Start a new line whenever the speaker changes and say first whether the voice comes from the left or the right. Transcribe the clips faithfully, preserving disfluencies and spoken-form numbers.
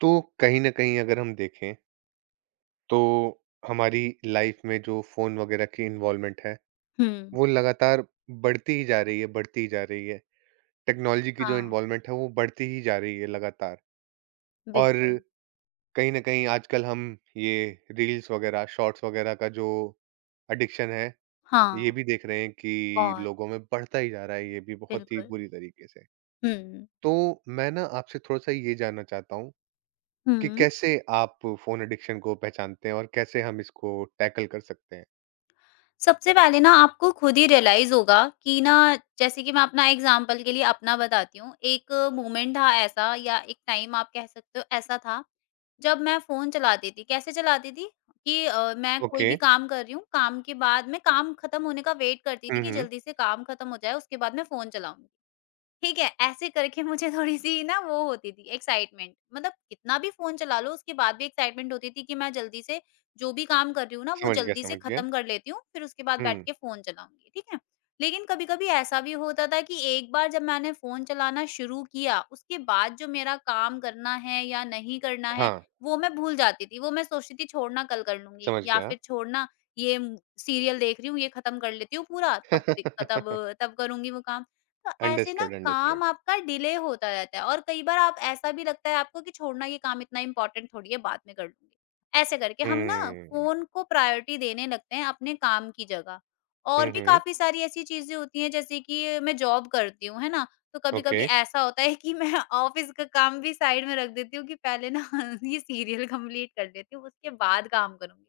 right: तो कहीं न कहीं अगर हम देखें, तो हमारी लाइफ में जो फ़ोन वगैरह की इन्वॉल्वमेंट है,
left: हुँ,
right: वो लगातार बढ़ती ही जा रही है, बढ़ती ही जा रही है। टेक्नोलॉजी की जो
left: हाँ,
right: इन्वॉल्वमेंट है, वो बढ़ती ही जा रही है लगातार। और
left: बिल्कुल।
right: कहीं न कहीं आजकल हम ये रील्स वगैरह, शॉर्ट्स वगैरह का जो एडिक्शन है, ये
left: हाँ,
right: भी देख रहे हैं कि
left: और
right: लोगों में बढ़ता ही जा रहा है, ये भी बहुत ही
left: बिल्कुल।
right: बुरी तरीके से।
left: हुँ,
right: तो मैं ना आपसे थोड़ा-सा ये जानना चाहता हूँ कि
left: हुँ।
right: कैसे आप फ़ोन एडिक्शन को पहचानते हैं और कैसे हम इसको टैकल कर सकते हैं?
left: सबसे पहले ना आपको खुद ही रियलाइज़ होगा कि ना, जैसे कि मैं अपना एग्ज़ाम्पल के लिए अपना बताती हूँ। एक मोमेंट था ऐसा, या एक टाइम आप कह सकते हो ऐसा था, जब मैं फ़ोन चलाती थी। कैसे चलाती थी कि अ, मैं कोई
right: ओके।
left: भी काम कर रही हूँ, काम के बाद मैं काम खत्म होने का वेट करती थी
right: हुँ,
left: कि
right: हुँ।
left: जल्दी से काम खत्म हो जाए, उसके बाद मैं फ़ोन चलाऊँगी। ठीक है, ऐसे करके मुझे थोड़ी-सी ना वो होती थी एक्साइटमेंट, मतलब कितना भी फ़ोन चला लो उसके बाद भी एक्साइटमेंट होती थी कि मैं जल्दी से जो भी काम कर रही हूँ ना, वो
right: समझ गया,
left: जल्दी से
right: समझ गया।
left: ख़त्म कर लेती हूँ, फिर उसके बाद बैठ
right: हुँ,
left: के फ़ोन चलाऊँगी, ठीक है। लेकिन कभी-कभी ऐसा भी होता था कि एक बार जब मैंने फ़ोन चलाना शुरू किया, उसके बाद जो मेरा काम करना है या नहीं करना है,
right: हाँ,
left: वो मैं भूल जाती थी, वो मैं सोचती थी छोड़ना कल कर लूँगी,
right: समझ
left: या
right: गया।
left: फिर छोड़ना ये सीरियल देख रही हूँ, ये ख़त्म कर लेती हूँ पूरा, तब दिक तब तब करूँगी वो काम। तो ऐसे ना
right: अंडरस्टूड, अंडरस्टूड।
left: काम आपका डिले होता रहता है, और कई बार आप ऐसा भी लगता है आपको कि छोड़ना ये काम इतना इम्पोर्टेंट थोड़ी है, बाद में कर लूंगी। ऐसे करके हम ना
right: हुँ।
left: फोन को प्रायोरिटी देने लगते हैं अपने काम की जगह।
right: हुँ,
left: और भी
right: हुँ।
left: काफी सारी ऐसी चीजें होती हैं, जैसे कि मैं जॉब करती हूँ, है ना? तो कभी
right: ओके,
left: कभी ऐसा होता है कि मैं ऑफिस का काम भी साइड में रख देती हूँ कि पहले ना ये सीरियल कंप्लीट कर लेती हूँ, उसके बाद काम करूंगी।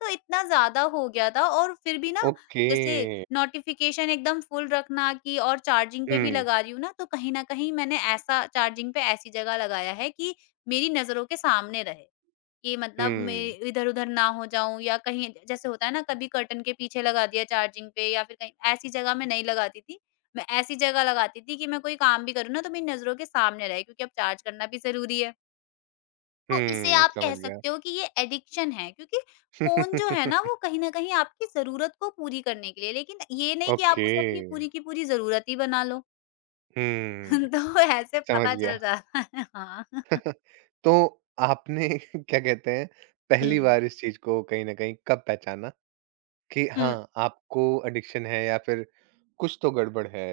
left: तो इतना ज़्यादा हो गया था, और फिर भी ना,
right: ओके।
left: जैसे नोटिफ़िकेशन एकदम फुल रखना, कि और चार्जिंग पे भी
right: हुँ,
left: लगा रही हूँ ना, तो कहीं न कहीं मैंने ऐसा चार्जिंग पे ऐसी जगह लगाया है कि मेरी नज़रों के सामने रहे, कि मतलब मैं
right: हुँ,
left: इधर-उधर ना हो जाऊँ, या कहीं जैसे होता है ना कभी कर्टन के पीछे लगा दिया चार्जिंग पे, या फिर कहीं ऐसी जगह मैं नहीं लगाती थी। मैं ऐसी जगह लगाती थी कि मैं कोई काम भी करूँ ना, तो मेरी नज़रों के सामने रहे, क्योंकि अब चार्ज करना भी ज़रूरी है। तो इसे
right: हुँ,
left: आप कह
right: समझ गया।
left: सकते हो कि ये एडिक्शन है, क्योंकि फ़ोन जो है ना, वो कहीं न कहीं आपकी ज़रूरत को पूरी करने के लिए, लेकिन ये नहीं कि आप
right: ओके।
left: उसे अपनी पूरी की पूरी ज़रूरत ही बना लो।
right: हुँ,
left: तो ऐसे
right: समझ
left: पता
right: गया।
left: चल जाता है, हाँ।
right: तो आपने क्या कहते हैं,
left: हुँ।
right: पहली बार इस चीज़ को कहीं न कहीं कब पहचाना? कि
left: हुँ,
right: हाँ, आपको एडिक्शन है या फिर कुछ तो गड़बड़ है।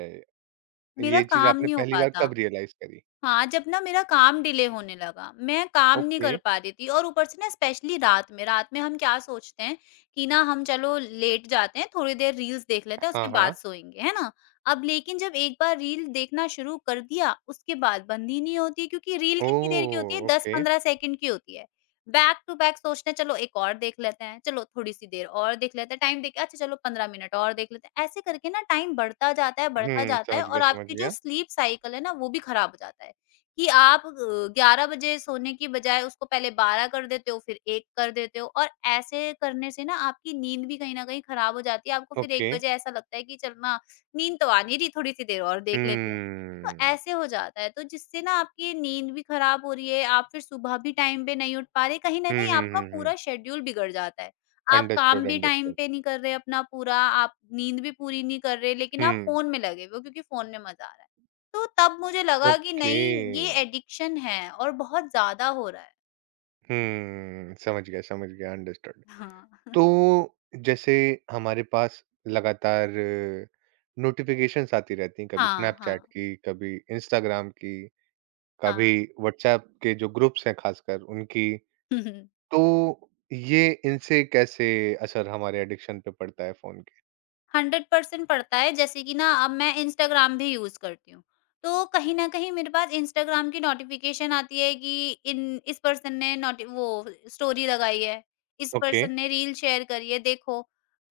left: मेरा
right: ये चीज़
left: काम
right: आपने
left: नहीं हो
right: पहली बार
left: पाता।
right: कब रियलाइज़ करी?
left: हाँ, जब ना मेरा काम डिले होने लगा, मैं काम नहीं
right: ओके।
left: कर पा रही थी, और ऊपर से ना स्पेशली रात में, रात में हम क्या सोचते हैं कि ना हम चलो लेट जाते हैं, थोड़ी देर रील्स देख लेते हैं उसके
right: हाँ,
left: बाद
right: हाँ।
left: सोएँगे, है ना? अब लेकिन जब एक बार रील देखना शुरू कर दिया, उसके बाद बंद ही नहीं होती, क्योंकि रील कितनी देर की होती है,
right: ओह! ओके।
left: दस पंद्रह सेकंड की होती है। बैक टू बैक सोचते हैं चलो एक और देख लेते हैं, चलो थोड़ी-सी देर और देख लेते हैं, टाइम देख के अच्छा चलो पंद्रह मिनट और देख लेते हैं। ऐसे करके ना टाइम बढ़ता जाता है, बढ़ता
right: हुँ,
left: जाता है,
right: समझ गया,
left: और
right: समझ
left: आपकी जो
right: गया।
left: स्लीप साइकिल है ना, वो भी खराब हो जाता है। कि आप अ, ग्यारह बजे सोने की बजाय उसको पहले बारह कर देते हो, फिर एक कर देते हो, और ऐसे करने से ना आपकी नींद भी कहीं न कहीं खराब हो जाती है। आपको फिर एक
right: ओके।
left: बजे ऐसा लगता है कि चल ना, नींद तो आ नहीं रही, थोड़ी-सी देर और देख लेती हूँ। तो
right: हम्म।
left: ऐसे हो जाता है, तो जिससे ना आपकी नींद भी खराब हो रही है, आप फिर सुबह भी टाइम पे नहीं उठ पा रहे, कहीं न
right: हुँ,
left: कहीं
right: हुँ,
left: आपका
right: हुँ, हुँ।
left: पूरा शेड्यूल बिगड़ जाता है। आप काम
right: अंडरस्टूड,
left: भी टाइम
right: अंडरस्टूड।
left: पे नहीं कर रहे अपना पूरा, आप नींद भी पूरी नहीं कर रहे, लेकिन आप
right: हुँ,
left: फ़ोन में लगे हुए हो, क्योंकि फ़ोन में मज़ा आ रहा है। तो तब मुझे लगा कि
right: ओके।
left: नहीं ये एडिक्शन है और बहुत ज़्यादा हो रहा है।
right: हुँ, समझ गया, समझ गया, अंडरस्टूड।
left: हाँ,
right: तो जैसे हमारे पास लगातार नोटिफ़िकेशंस आती रहती हैं, कभी
left: हाँ,
right: स्नैपचैट
left: हाँ,
right: की, कभी इंस्टाग्राम की। कभी
left: हाँ।
right: व्हाट्सएप के जो ग्रुप्स हैं खासकर उनकी, तो ये इनसे कैसे असर हमारे एडिक्शन पे पड़ता है फ़ोन के?
left: हंड्रेड परसेंट पड़ता है, जैसे कि ना अब मैं इंस्टाग्राम भी यूज़ करती हूँ। तो कहीं न कहीं मेरे पास इंस्टाग्राम की नोटिफ़िकेशन आती है कि इन इस पर्सन ने नोटि वो स्टोरी लगाई है, इस
right: ओके।
left: पर्सन ने रील शेयर करी है, देखो।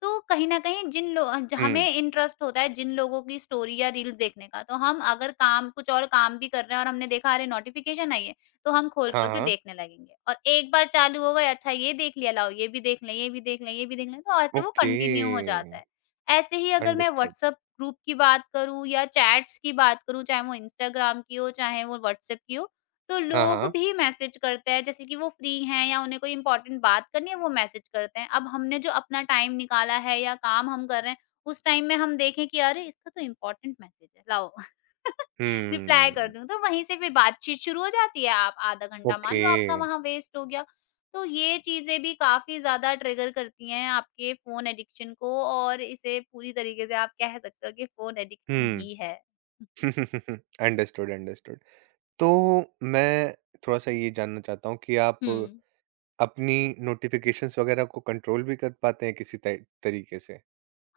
left: तो कहीं न कहीं जिन लो ज
right: हुँ।
left: हमें इंटरेस्ट होता है जिन लोगों की स्टोरी या रील देखने का, तो हम अगर काम कुछ और काम भी कर रहे हैं और हमने देखा अरे नोटिफ़िकेशन आई है, तो हम खोल के
right: हाँ,
left: उसे
right: हाँ।
left: देखने लगेंगे। और एक बार चालू हो गए, अच्छा ये देख लिया, लाओ ये भी देख लें, ये भी देख लें, ये भी देख लें, तो ऐसे वो
right: ओके।
left: कंटिन्यू हो जाता है। ऐसे ही अगर मैं
right: अंडरस्टूड।
left: व्हाट्सएप ग्रुप की बात करूँ या चैट्स की बात करूँ, चाहे वो इंस्टाग्राम की हो, चाहे वो व्हाट्सएप की हो, तो
right: हाँ,
left: लोग
right: हाँ।
left: भी मैसेज करते हैं, जैसे कि वो फ्री हैं या उन्हें कोई इम्पोर्टेंट बात करनी है, वो मैसेज करते हैं। अब हमने जो अपना टाइम निकाला है या काम हम कर रहे हैं, उस टाइम में हम देखें कि अरे! इसका तो इम्पोर्टेंट मैसेज है, लाओ रिप्लाई कर
right: हम्म।
left: दूँ, तो वहीं से फिर बातचीत शुरू हो जाती है। आप आधा घंटा मान
right: ओके।
left: लो आपका वहाँ वेस्ट हो गया। तो ये चीज़ें भी काफ़ी ज़्यादा ट्रिगर करती हैं आपके फ़ोन एडिक्शन को, और इसे पूरी तरीके से आप कह सकते हो कि फ़ोन एडिक्शन ही है।
right: हुँ। Understood, understood. तो मैं थोड़ा-सा ये जानना चाहता हूँ कि आप
left: हुँ।
right: अपनी नोटिफ़िकेशंस वगैरह को कंट्रोल भी कर पाते हैं किसी त तरीके से?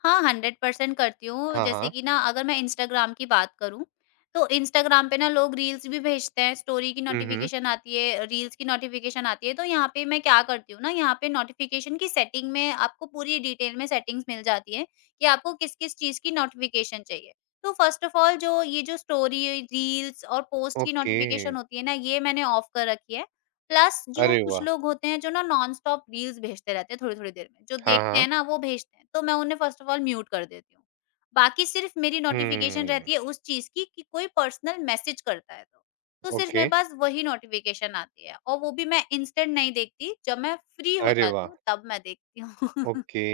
left: हाँ, हंड्रेड परसेंट करती हूँ।
right: हाँ,
left: जैसे
right: हाँ।
left: कि ना अगर मैं इंस्टाग्राम की बात करूँ, तो इंस्टाग्राम पे ना लोग रील्स भी भेजते हैं, स्टोरी की
right: हुँ, हुँ।
left: नोटिफ़िकेशन आती है, रील्स की नोटिफ़िकेशन आती है, तो यहाँ पे मैं क्या करती हूँ ना, यहाँ पे नोटिफ़िकेशन की सेटिंग में आपको पूरी डिटेल में सेटिंग्स मिल जाती है कि आपको किस-किस चीज़ की नोटिफ़िकेशन चाहिए। तो फर्स्ट ऑफ ऑल जो ये जो स्टोरी, रील्स और पोस्ट की
right: ओके।
left: नोटिफ़िकेशन होती है ना, ये मैंने ऑफ कर रखी है। प्लस जो
right: अरे
left: कुछ
right: वाह!
left: लोग होते हैं जो ना नॉन-स्टॉप रील्स भेजते रहते हैं थोड़ी-थोड़ी देर में, जो
right: हाँ,
left: देखते
right: हाँ।
left: हैं ना वो भेजते हैं, तो मैं उन्हें फर्स्ट ऑफ ऑल म्यूट कर देती हूँ। बाकी सिर्फ़ मेरी नोटिफ़िकेशन
right: हुँ,
left: रहती है उस चीज़ की, कि कोई पर्सनल मैसेज करता है तो। तो सिर्फ़
right: ओके।
left: मेरे पास वही नोटिफ़िकेशन आती है, और वो भी मैं इंस्टेंट नहीं देखती, जब मैं फ्री हो
right: अरे
left: जाती
right: वाह!
left: हूँ तब मैं देखती हूँ।
right: ओके,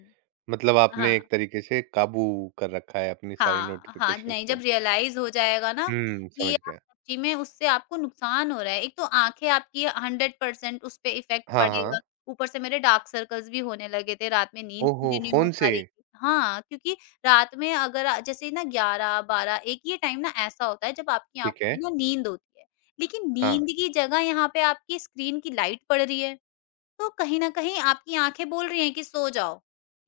right: मतलब आपने
left: हाँ।
right: एक तरीके से काबू कर रखा है अपनी सारी
left: हाँ, हाँ,
right: नोटिफ़िकेशंस
left: नहीं,
right: को।
left: जब रियलाइज़ हो जाएगा ना
right: हुँ,
left: कि
right: समझ
left: आप
right: गया।
left: सच्ची में, उससे आपको नुकसान हो रहा है। एक तो आँखें आपकी, हंड्रेड परसेंट उस पे इफ़ेक्ट
right: हाँ, हाँ।
left: पड़ेगा, ऊपर से मेरे डार्क सर्कल्स भी होने लगे थे, रात में नींद
right: ओहो!
left: पूरी नहीं हो
right: फ़ोन
left: पा
right: से?
left: रही थी। हाँ, क्योंकि रात में अगर अ, जैसे ना ग्यारह बारह-एक, ये टाइम ना ऐसा होता है जब आपकी
right: ठीक
left: आँखों
right: है,
left: में ना नींद होती है, लेकिन
right: हाँ।
left: नींद की जगह यहाँ पे आपकी स्क्रीन की लाइट पड़ रही है। तो कहीं न कहीं आपकी आँखें बोल रही हैं कि सो जाओ,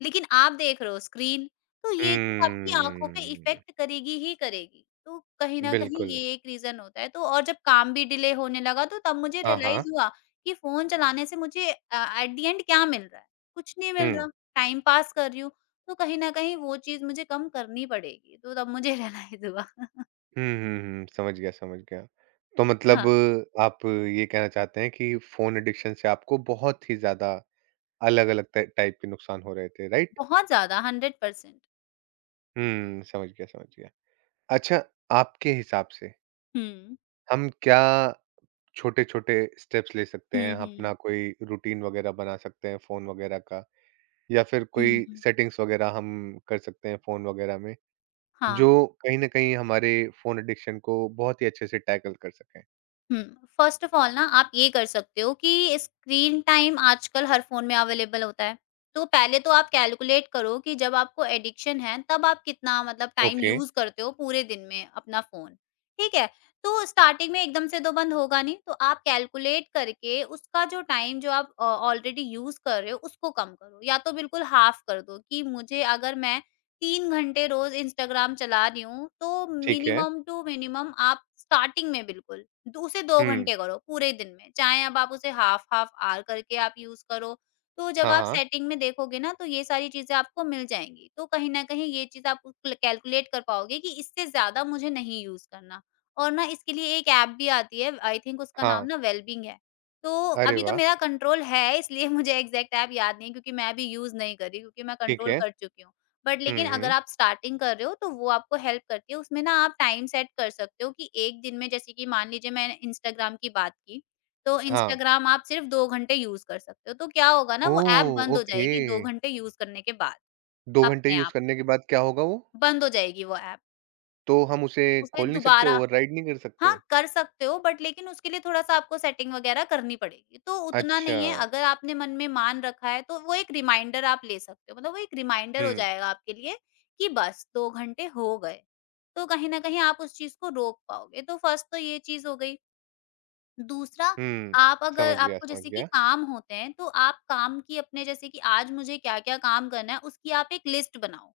left: लेकिन आप देख रहे हो स्क्रीन, तो ये चीज़ आपकी आँखों पे
right: हम्म,
left: इफ़ेक्ट करेगी ही करेगी। तो कहीं न कहीं
right: बिल्कुल।
left: ये एक रीज़न होता है, तो और जब काम भी डिले होने लगा, तो तब मुझे
right: हाँ, हाँ।
left: रियलाइज़ हुआ कि फ़ोन चलाने से मुझे अ, एट द एंड क्या मिल रहा है? कुछ नहीं
right: हुँ।
left: मिल रहा, टाइम पास कर रही हूँ। तो कहीं न कहीं वो चीज़ मुझे कम करनी पड़ेगी, तो तब मुझे रियलाइज़ हुआ।
right: हुँ, हुँ, हुँ, समझ गया, समझ गया। तो मतलब
left: हाँ,
right: आप ये कहना चाहते हैं कि फ़ोन एडिक्शन से आपको बहुत ही ज़्यादा अलग-अलग ट टाइप के नुकसान हो रहे थे, राइट?
left: बहुत ज़्यादा हंड्रेड परसेंट।
right: हुँ, समझ गया, समझ गया। अच्छा, आपके हिसाब से
left: हुँ।
right: हम क्या छोटे-छोटे स्टेप्स ले सकते हैं?
left: हुँ,
right: अपना
left: हुँ।
right: कोई रूटीन वगैरह बना सकते हैं फ़ोन वगैरह का या फिर कोई
left: हुँ, हुँ।
right: सेटिंग्स वगैरह हम कर सकते हैं फ़ोन वगैरह में, जो
left: हाँ।
right: कहीं न कहीं हमारे फ़ोन एडिक्शन को बहुत ही अच्छे से टैकल कर सकें?
left: हुँ, फ़र्स्ट ऑफ़ ऑल ना आप ये कर सकते हो कि स्क्रीन टाइम आजकल हर फ़ोन में अवेलेबल होता है। तो पहले तो आप कैलकुलेट करो कि जब आपको एडिक्शन है तब आप कितना, मतलब टाइम
right: ओके,
left: यूज़ करते हो पूरे दिन में अपना फ़ोन, ठीक है? तो स्टार्टिंग में एकदम से तो बंद होगा नहीं, तो आप कैलकुलेट करके उसका जो टाइम जो आप अ, ऑलरेडी यूज़ कर रहे हो उसको कम करो या तो बिल्कुल हाफ़ कर दो कि मुझे अगर मैं तीन घंटे रोज़ इंस्टाग्राम चला रही हूँ, तो
right: ठीक है।
left: मिनिमम टू मिनिमम आप स्टार्टिंग में बिल्कुल द उसे दो
right: हुँ,
left: घंटे करो पूरे दिन में। चाहे अब आप उसे हाफ़ हाफ़ ऑवर करके आप यूज़ करो। तो जब
right: हाँ,
left: आप
right: हाँ।
left: सेटिंग में देखोगे ना तो ये सारी चीज़ें आपको मिल जाएँगी। तो कहीं न कहीं ये चीज़ आप कैल कैलकुलेट कर पाओगे कि इससे ज़्यादा मुझे नहीं यूज़ करना। और ना इसके लिए एक ऐप भी आती है, आई थिंक उसका नाम
right: हाँ,
left: ना वेलबींग है। तो
right: अरे
left: अभी तो
right: वाह!
left: मेरा कंट्रोल है, इसलिए मुझे एग्ज़ैक्ट ऐप याद नहीं है क्योंकि मैं अभी यूज़ नहीं कर रही, क्योंकि मैं
right: ठीक
left: कंट्रोल
right: है।
left: कर चुकी हूँ। बट
right: हुँ,
left: लेकिन अगर
right: हुँ,
left: आप स्टार्टिंग कर रहे हो, तो वो आपको हेल्प करती है। उसमें ना आप टाइम सेट कर सकते हो कि एक दिन में, जैसे कि मान लीजिए मैंने इंस्टाग्राम की बात की, तो
right: हाँ।
left: इंस्टाग्राम आप सिर्फ दो घंटे यूज़ कर सकते हो। तो क्या होगा ना, वो ऐप
right: ओह!
left: बंद हो
right: ओके।
left: जाएगी दो घंटे यूज़ करने के बाद।
right: दो घंटे
left: अपने
right: यूज़
left: आप
right: करने के बाद क्या होगा वो?
left: बंद हो जाएगी वो ऐप।
right: तो हम उसे
left: उसे
right: खोल नहीं सकते,
left: दोबारा
right: ओवरराइड नहीं कर सकते?
left: हाँ, कर सकते हो, बट लेकिन उसके लिए थोड़ा-सा आपको सेटिंग वगैरह करनी पड़ेगी। तो उतना
right: अच्छा,
left: नहीं है, अगर आपने मन में मान रखा है तो वो एक रिमाइंडर आप ले सकते हो। मतलब वो एक रिमाइंडर हो
right: हुँ।
left: जाएगा आपके लिए कि बस दो घंटे हो गए। तो कहीं न कहीं आप उस चीज़ को रोक पाओगे। तो फर्स्ट तो ये चीज़ हो गई। दूसरा,
right: हुँ,
left: आप अगर
right: समझ गया,
left: आपको
right: समझ
left: जैसे कि
right: गया।
left: काम होते हैं, तो आप काम की अपने, जैसे कि आज मुझे क्या-क्या काम करना है, उसकी आप एक लिस्ट बनाओ।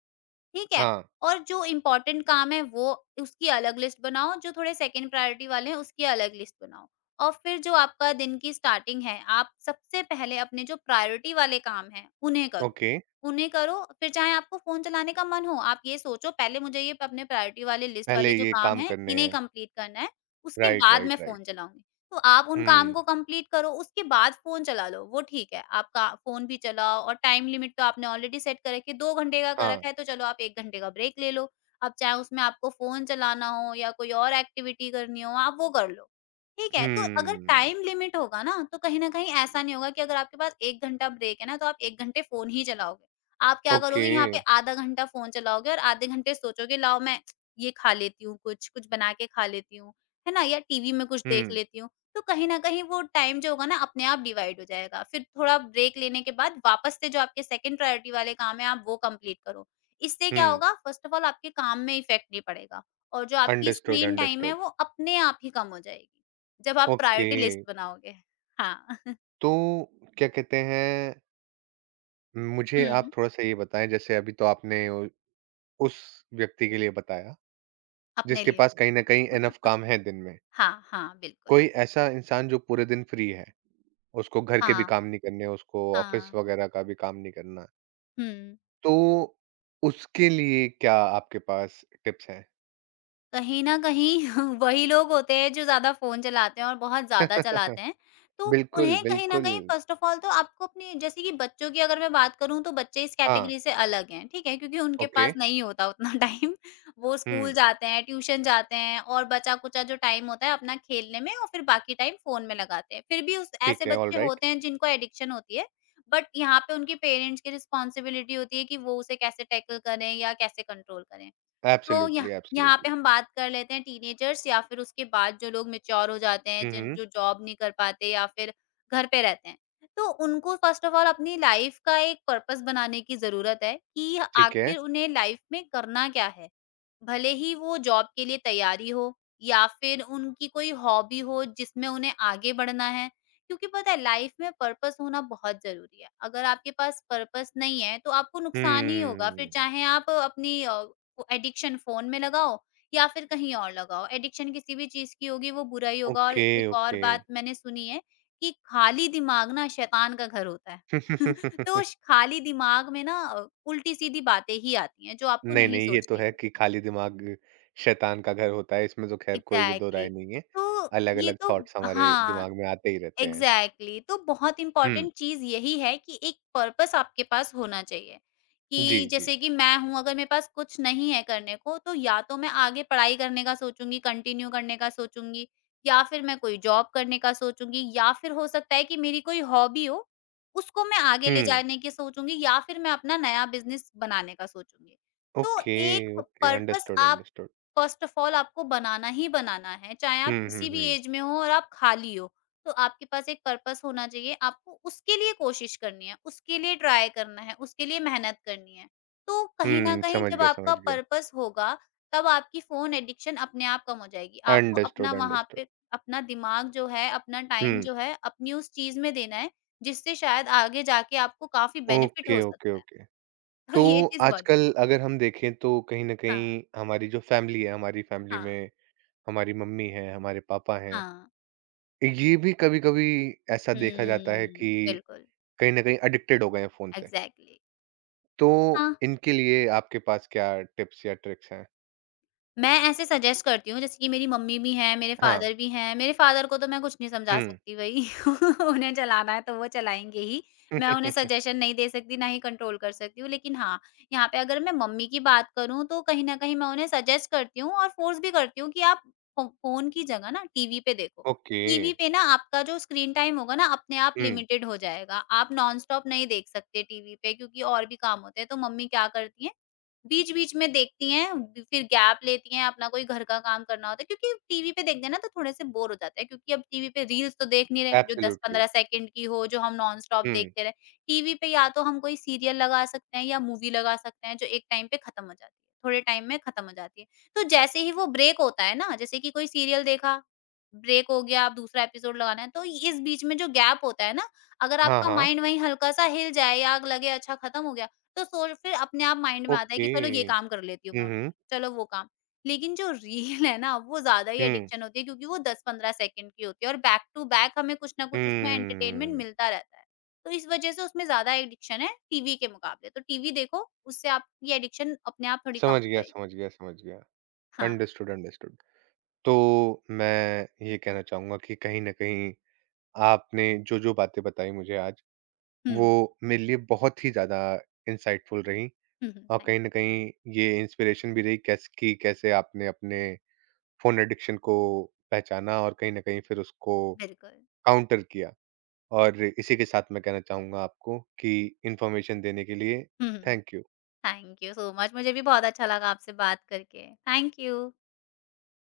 left: ठीक है?
right: हाँ,
left: और जो इम्पोर्टेंट काम है, वो उसकी अलग लिस्ट बनाओ, जो थोड़े सेकंड प्रायोरिटी वाले हैं उसकी अलग लिस्ट बनाओ। और फिर जो आपका दिन की स्टार्टिंग है, आप सबसे पहले अपने जो प्रायोरिटी वाले काम हैं उन्हें करो।
right: ओके,
left: उन्हें करो, फिर चाहे आपको फ़ोन चलाने का मन हो, आप ये सोचो पहले मुझे ये अपने प्रायोरिटी वाले लिस्ट
right: पहले
left: वाले जो
right: ये
left: काम
right: काम
left: हैं
right: करने
left: इन्हें
right: हैं।
left: कंप्लीट करना है, उसके
right: राइट,
left: बाद मैं
right: राइट, राइट।
left: फ़ोन चलाऊँगी। तो आप उन काम
right: हुँ,
left: को कंप्लीट करो, उसके बाद फ़ोन चला लो, वो ठीक है। आप का फ़ोन भी चलाओ, और टाइम लिमिट तो आपने ऑलरेडी सेट कर रखी है, दो घंटे का कर
right: हाँ,
left: रखा है, तो चलो आप एक घंटे का ब्रेक ले लो। अब चाहे उसमें आपको फ़ोन चलाना हो या कोई और एक्टिविटी करनी हो, आप वो कर लो, ठीक है। तो अगर
right: हुँ,
left: टाइम लिमिट होगा ना, तो कहीं न कहीं ऐसा नहीं होगा कि अगर आपके पास एक घंटा ब्रेक है ना, तो आप एक घंटे फ़ोन ही चलाओगे। आप क्या
right: ओके,
left: करोगे, यहाँ पे आधा घंटा फ़ोन चलाओगे और आधे घंटे सोचोगे, "लाओ, मैं ये खा लेती हूँ, कुछ, कुछ बना के खा लेती हूँ।" है ना? या टीवी में कुछ देख
right: हुँ,
left: लेती हूँ। तो कहीं न कहीं वो टाइम जो होगा ना, अपने आप डिवाइड हो जाएगा। फिर थोड़ा ब्रेक लेने के बाद वापस से जो आपके सेकंड प्रायोरिटी वाले काम हैं, आप वो कंप्लीट करो। इससे क्या
right: हुँ,
left: होगा, फर्स्ट ऑफ ऑल आपके काम में इफ़ेक्ट नहीं पड़ेगा, और जो आपकी
right: अंडरस्टूड,
left: स्क्रीन टाइम है
right: अंडरस्टूड।
left: वो अपने आप ही कम हो जाएगी। जब आप
right: ओके,
left: प्रायोरिटी लिस्ट बनाओगे। हाँ।
right: तो क्या कहते हैं, मुझे आप
left: हुँ,
right: थोड़ा-सा ये बताएँ, जैसे अभी तो आपने उ उस व्यक्ति के लिए बताया,
left: अपने
right: जिसके
left: लिए।
right: पास कहीं न कहीं इनफ काम है दिन में।
left: हाँ, हाँ, बिल्कुल।
right: कोई ऐसा इंसान जो पूरे दिन फ्री है, उसको घर के भी
left: हाँ,
right: काम नहीं करने, उसको ऑफ़िस
left: हाँ।
right: वग़ैरह का भी काम नहीं करना।
left: हुँ।
right: तो उसके लिए क्या आपके पास टिप्स हैं?
left: कहीं न कहीं वही लोग होते हैं जो ज़्यादा फ़ोन चलाते हैं और बहुत ज़्यादा चलाते हैं। तो
right: बिल्कुल,
left: उन्हें कहीं न
right: बिल्कुल।
left: कहीं फ़र्स्ट ऑफ़ ऑल तो आपको अपनी, जैसे कि बच्चों की अगर मैं बात करूँ, तो बच्चे इस
right: हाँ,
left: कैटेगरी से अलग हैं, ठीक है? क्योंकि उनके
right: ओके।
left: पास नहीं होता उतना टाइम। वो स्कूल
right: हुँ,
left: जाते हैं, ट्यूशन जाते हैं, और बचा-कुचा जो टाइम होता है अपना खेलने में, और फिर बाकी टाइम फ़ोन में लगाते हैं। फिर भी उस
right: ठीक
left: ऐसे
right: है,
left: बच्चे
right: ऑलराइट।
left: होते हैं जिनको एडिक्शन होती है, बट यहाँ पे उनके पेरेंट्स की रिस्पॉन्सिबिलिटी होती है कि वो उसे कैसे टैकल करें या कैसे कंट्रोल करें। तो यह
right: एब्सोल्युटली,
left: यहाँ पे
right: एब्सोल्युटली।
left: हम बात कर लेते हैं टीनेजर्स या फिर उसके बाद जो लोग मैच्योर हो जाते हैं,
right: हुँ,
left: जिन
right: हुँ,
left: जो जॉब नहीं कर पाते या फिर घर पे रहते हैं। तो उनको फर्स्ट ऑफ ऑल अपनी लाइफ़ का एक पर्पस बनाने की ज़रूरत है कि
right: ठीक है।
left: आखिर उन्हें लाइफ़ में करना क्या है? भले ही वो जॉब के लिए तैयारी हो, या फिर उनकी कोई हॉबी हो जिसमें उन्हें आगे बढ़ना है, क्योंकि पता है, लाइफ में पर्पस होना बहुत जरूरी है। अगर आपके पास पर्पस नहीं है, तो आपको नुकसान ही होगा, फिर
right: हुँ,
left: चाहे आप अपनी एडिक्शन फोन में लगाओ या फिर कहीं और लगाओ। एडिक्शन किसी भी चीज की होगी, वो बुरा ही होगा। और
right: ओके,
left: एक और
right: ओके।
left: बात मैंने सुनी है कि खाली दिमाग ना शैतान का घर होता है। तो उस खाली दिमाग में ना अ, उल्टी सीधी बातें ही आती हैं जो आपको
right: नहीं,
left: नहीं
right: नहीं, ये तो
left: सोचनी
right: है
left: चाहिए।
right: कि खाली दिमाग शैतान का घर होता है, इसमें तो खैर कोई भी दो
left: एग्जैक्टली
right: राय
left: exactly.
right: नहीं है।
left: तो ये
right: अलग-अलग
left: तो
right: थॉट्स हमारे
left: हाँ,
right: दिमाग में आते ही रहते हैं।
left: Exactly exactly. तो बहुत
right: हुँ,
left: इंपॉर्टेंट चीज यही है कि एक पर्पस आपके पास होना चाहिए।
right: जी,
left: कि
right: जी।
left: जैसे कि मैं हूं, अगर मेरे पास कुछ नहीं है करने को, तो या तो मैं आगे पढ़ाई करने का सोचूंगी, कंटिन्यू करने का सोचूंगी, या फिर मैं कोई जॉब करने का सोचूंगी, या फिर हो सकता है कि मेरी कोई हॉबी हो, उसको मैं आगे ले
right: हुँ,
left: जाने की सोचूंगी, या फिर मैं अपना नया बिजनेस बनाने का सोचूंगी। तो
right: ओके,
left: एक
right: ओके,
left: पर्पस
right: अंडरस्टूड,
left: आप,
right: अंडरस्टूड।
left: फर्स्ट ऑफ ऑल आपको बनाना ही बनाना है, चाहे आप
right: हुँ, हुँ,
left: किसी भी
right: हुँ।
left: एज में हो और आप खाली हो। तो आपके पास एक पर्पस होना चाहिए, आपको उसके लिए कोशिश करनी है, उसके लिए ट्राई करना है, उसके लिए मेहनत करनी है। तो कहीं न
right: हुँ,
left: कहीं
right: समझ
left: जब
right: गया,
left: आपका
right: समझ गया।
left: पर्पस होगा, तब आपकी फ़ोन एडिक्शन अपने आप कम हो जाएगी। आपको अपना
right: अंडरस्टूड,
left: वहाँ
right: अंडरस्टूड।
left: पे अपना दिमाग जो है, अपना टाइम
right: हुँ,
left: जो है, अपनी उस चीज़ में देना है, जिससे शायद आगे जाके आपको काफ़ी बेनिफिट
right: ओके,
left: हो
right: ओके,
left: सकता है।
right: ओके।
left: तो
right: तो
left: ये चीज़ बहुत ज़रूरी।
right: आजकल अगर हम देखें तो कहीं न
left: हाँ,
right: कहीं हमारी जो फ़ैमिली है, हमारी फ़ैमिली
left: हाँ,
right: में हमारी मम्मी हैं, हमारे पापा हैं,
left: हाँ।
right: ये भी कभी-कभी ऐसा देखा
left: हुँ,
right: जाता है कि
left: बिल्कुल,
right: कहीं न कहीं एडिक्टेड हो गए हैं फ़ोन से।
left: एग्ज़ैक्टली।
right: तो
left: हाँ।
right: इनके लिए आपके पास क्या टिप्स या ट्रिक्स हैं?
left: मैं ऐसे सजेस्ट करती हूँ, जैसे कि मेरी मम्मी भी हैं, मेरे
right: हाँ,
left: फादर भी हैं। मेरे फादर को तो मैं कुछ नहीं समझा
right: हुँ।
left: सकती भई, उन्हें चलाना है तो वो चलाएँगे ही। मैं उन्हें सजेशन नहीं दे सकती, ना ही कंट्रोल कर सकती हूँ। लेकिन हाँ, यहाँ पे अगर मैं मम्मी की बात करूँ, तो कहीं न कहीं मैं उन्हें सजेस्ट करती हूँ और फ़ोर्स भी करती हूँ कि आप फ़ो फ़ोन की जगह ना टीवी पे देखो।
right: ओके,
left: टीवी पे ना आपका जो स्क्रीन टाइम होगा ना, अपने आप
right: हुँ,
left: लिमिटेड हो जाएगा। आप नॉन स्टॉप नहीं देख सकते टीवी पे, क्योंकि और भी काम होते हैं। तो मम्मी क्या करती हैं, बीच-बीच में देखती हैं, फिर गैप लेती हैं, अपना कोई घर का काम करना होता है, क्योंकि टीवी पे देखते हैं ना तो थोड़े-से बोर हो जाते हैं, क्योंकि अब टीवी पे रील्स तो देख नहीं रहे, जो
right: एब्सोल्युटली।
left: दस पंद्रह सेकंड की हो, जो हम नॉन-स्टॉप
right: हुँ,
left: देखते रहे। टीवी पे या तो हम कोई सीरियल लगा सकते हैं या मूवी लगा सकते हैं, जो एक टाइम पे खत्म हो जाती है, थोड़े टाइम में खत्म हो जाती है। तो जैसे ही वो ब्रेक होता है ना, जैसे कि कोई सीरियल देखा, ब्रेक हो गया, अब दूसरा एपिसोड लगाना है, तो इस बीच में जो गैप होता है ना, अगर
right: हाँ,
left: आपका
right: हाँ,
left: माइंड वहीं हल्का-सा हिल जाए या लगे अच्छा खत्म हो गया, तो सोच फिर अपने आप माइंड में आता है
right: ओके।
left: कि चलो ये काम कर लेती हूँ मैं
right: हुँ,
left: उठ
right: हुँ,
left: के, चलो वो काम। लेकिन जो रील है ना, वो ज़्यादा ही
right: हुँ,
left: एडिक्शन होती है, क्योंकि वो दस पंद्रह सेकंड की होती है और बैक टू बैक हमें कुछ ना कुछ उसमें एंटरटेनमेंट
right: हुँ।
left: मिलता रहता है। तो इस वजह से उसमें ज़्यादा एडिक्शन है टीवी के मुकाबले। तो टीवी देखो, उससे आपकी एडिक्शन अपने आप थोड़ी कम
right: समझ
left: हो
right: गया,
left: जाएगी।
right: समझ गया, समझ गया।
left: हाँ।
right: Understood, understood. तो मैं ये कहना चाहूँगा कि कहीं न कहीं आपने जो-जो बातें बताई मुझे आज,
left: हुँ।
right: वो मेरे लिए बहुत ही ज़्यादा इंसाइटफुल रहीं
left: हुँ, हुँ।
right: और
left: थैंक
right: कहीं
left: यू।
right: न कहीं ये इंस्पिरेशन भी रही कैस कि कैसे आपने अपने फ़ोन एडिक्शन को पहचाना और कहीं न कहीं फिर उसको
left: बिल्कुल।
right: काउंटर किया। और इसी के साथ मैं कहना चाहूँगा आपको कि इन्फॉर्मेशन देने के लिए
left: हुँ, हुँ।
right: Thank you.
left: Thank you so much. मुझे भी बहुत अच्छा लगा आपसे बात करके। Thank you.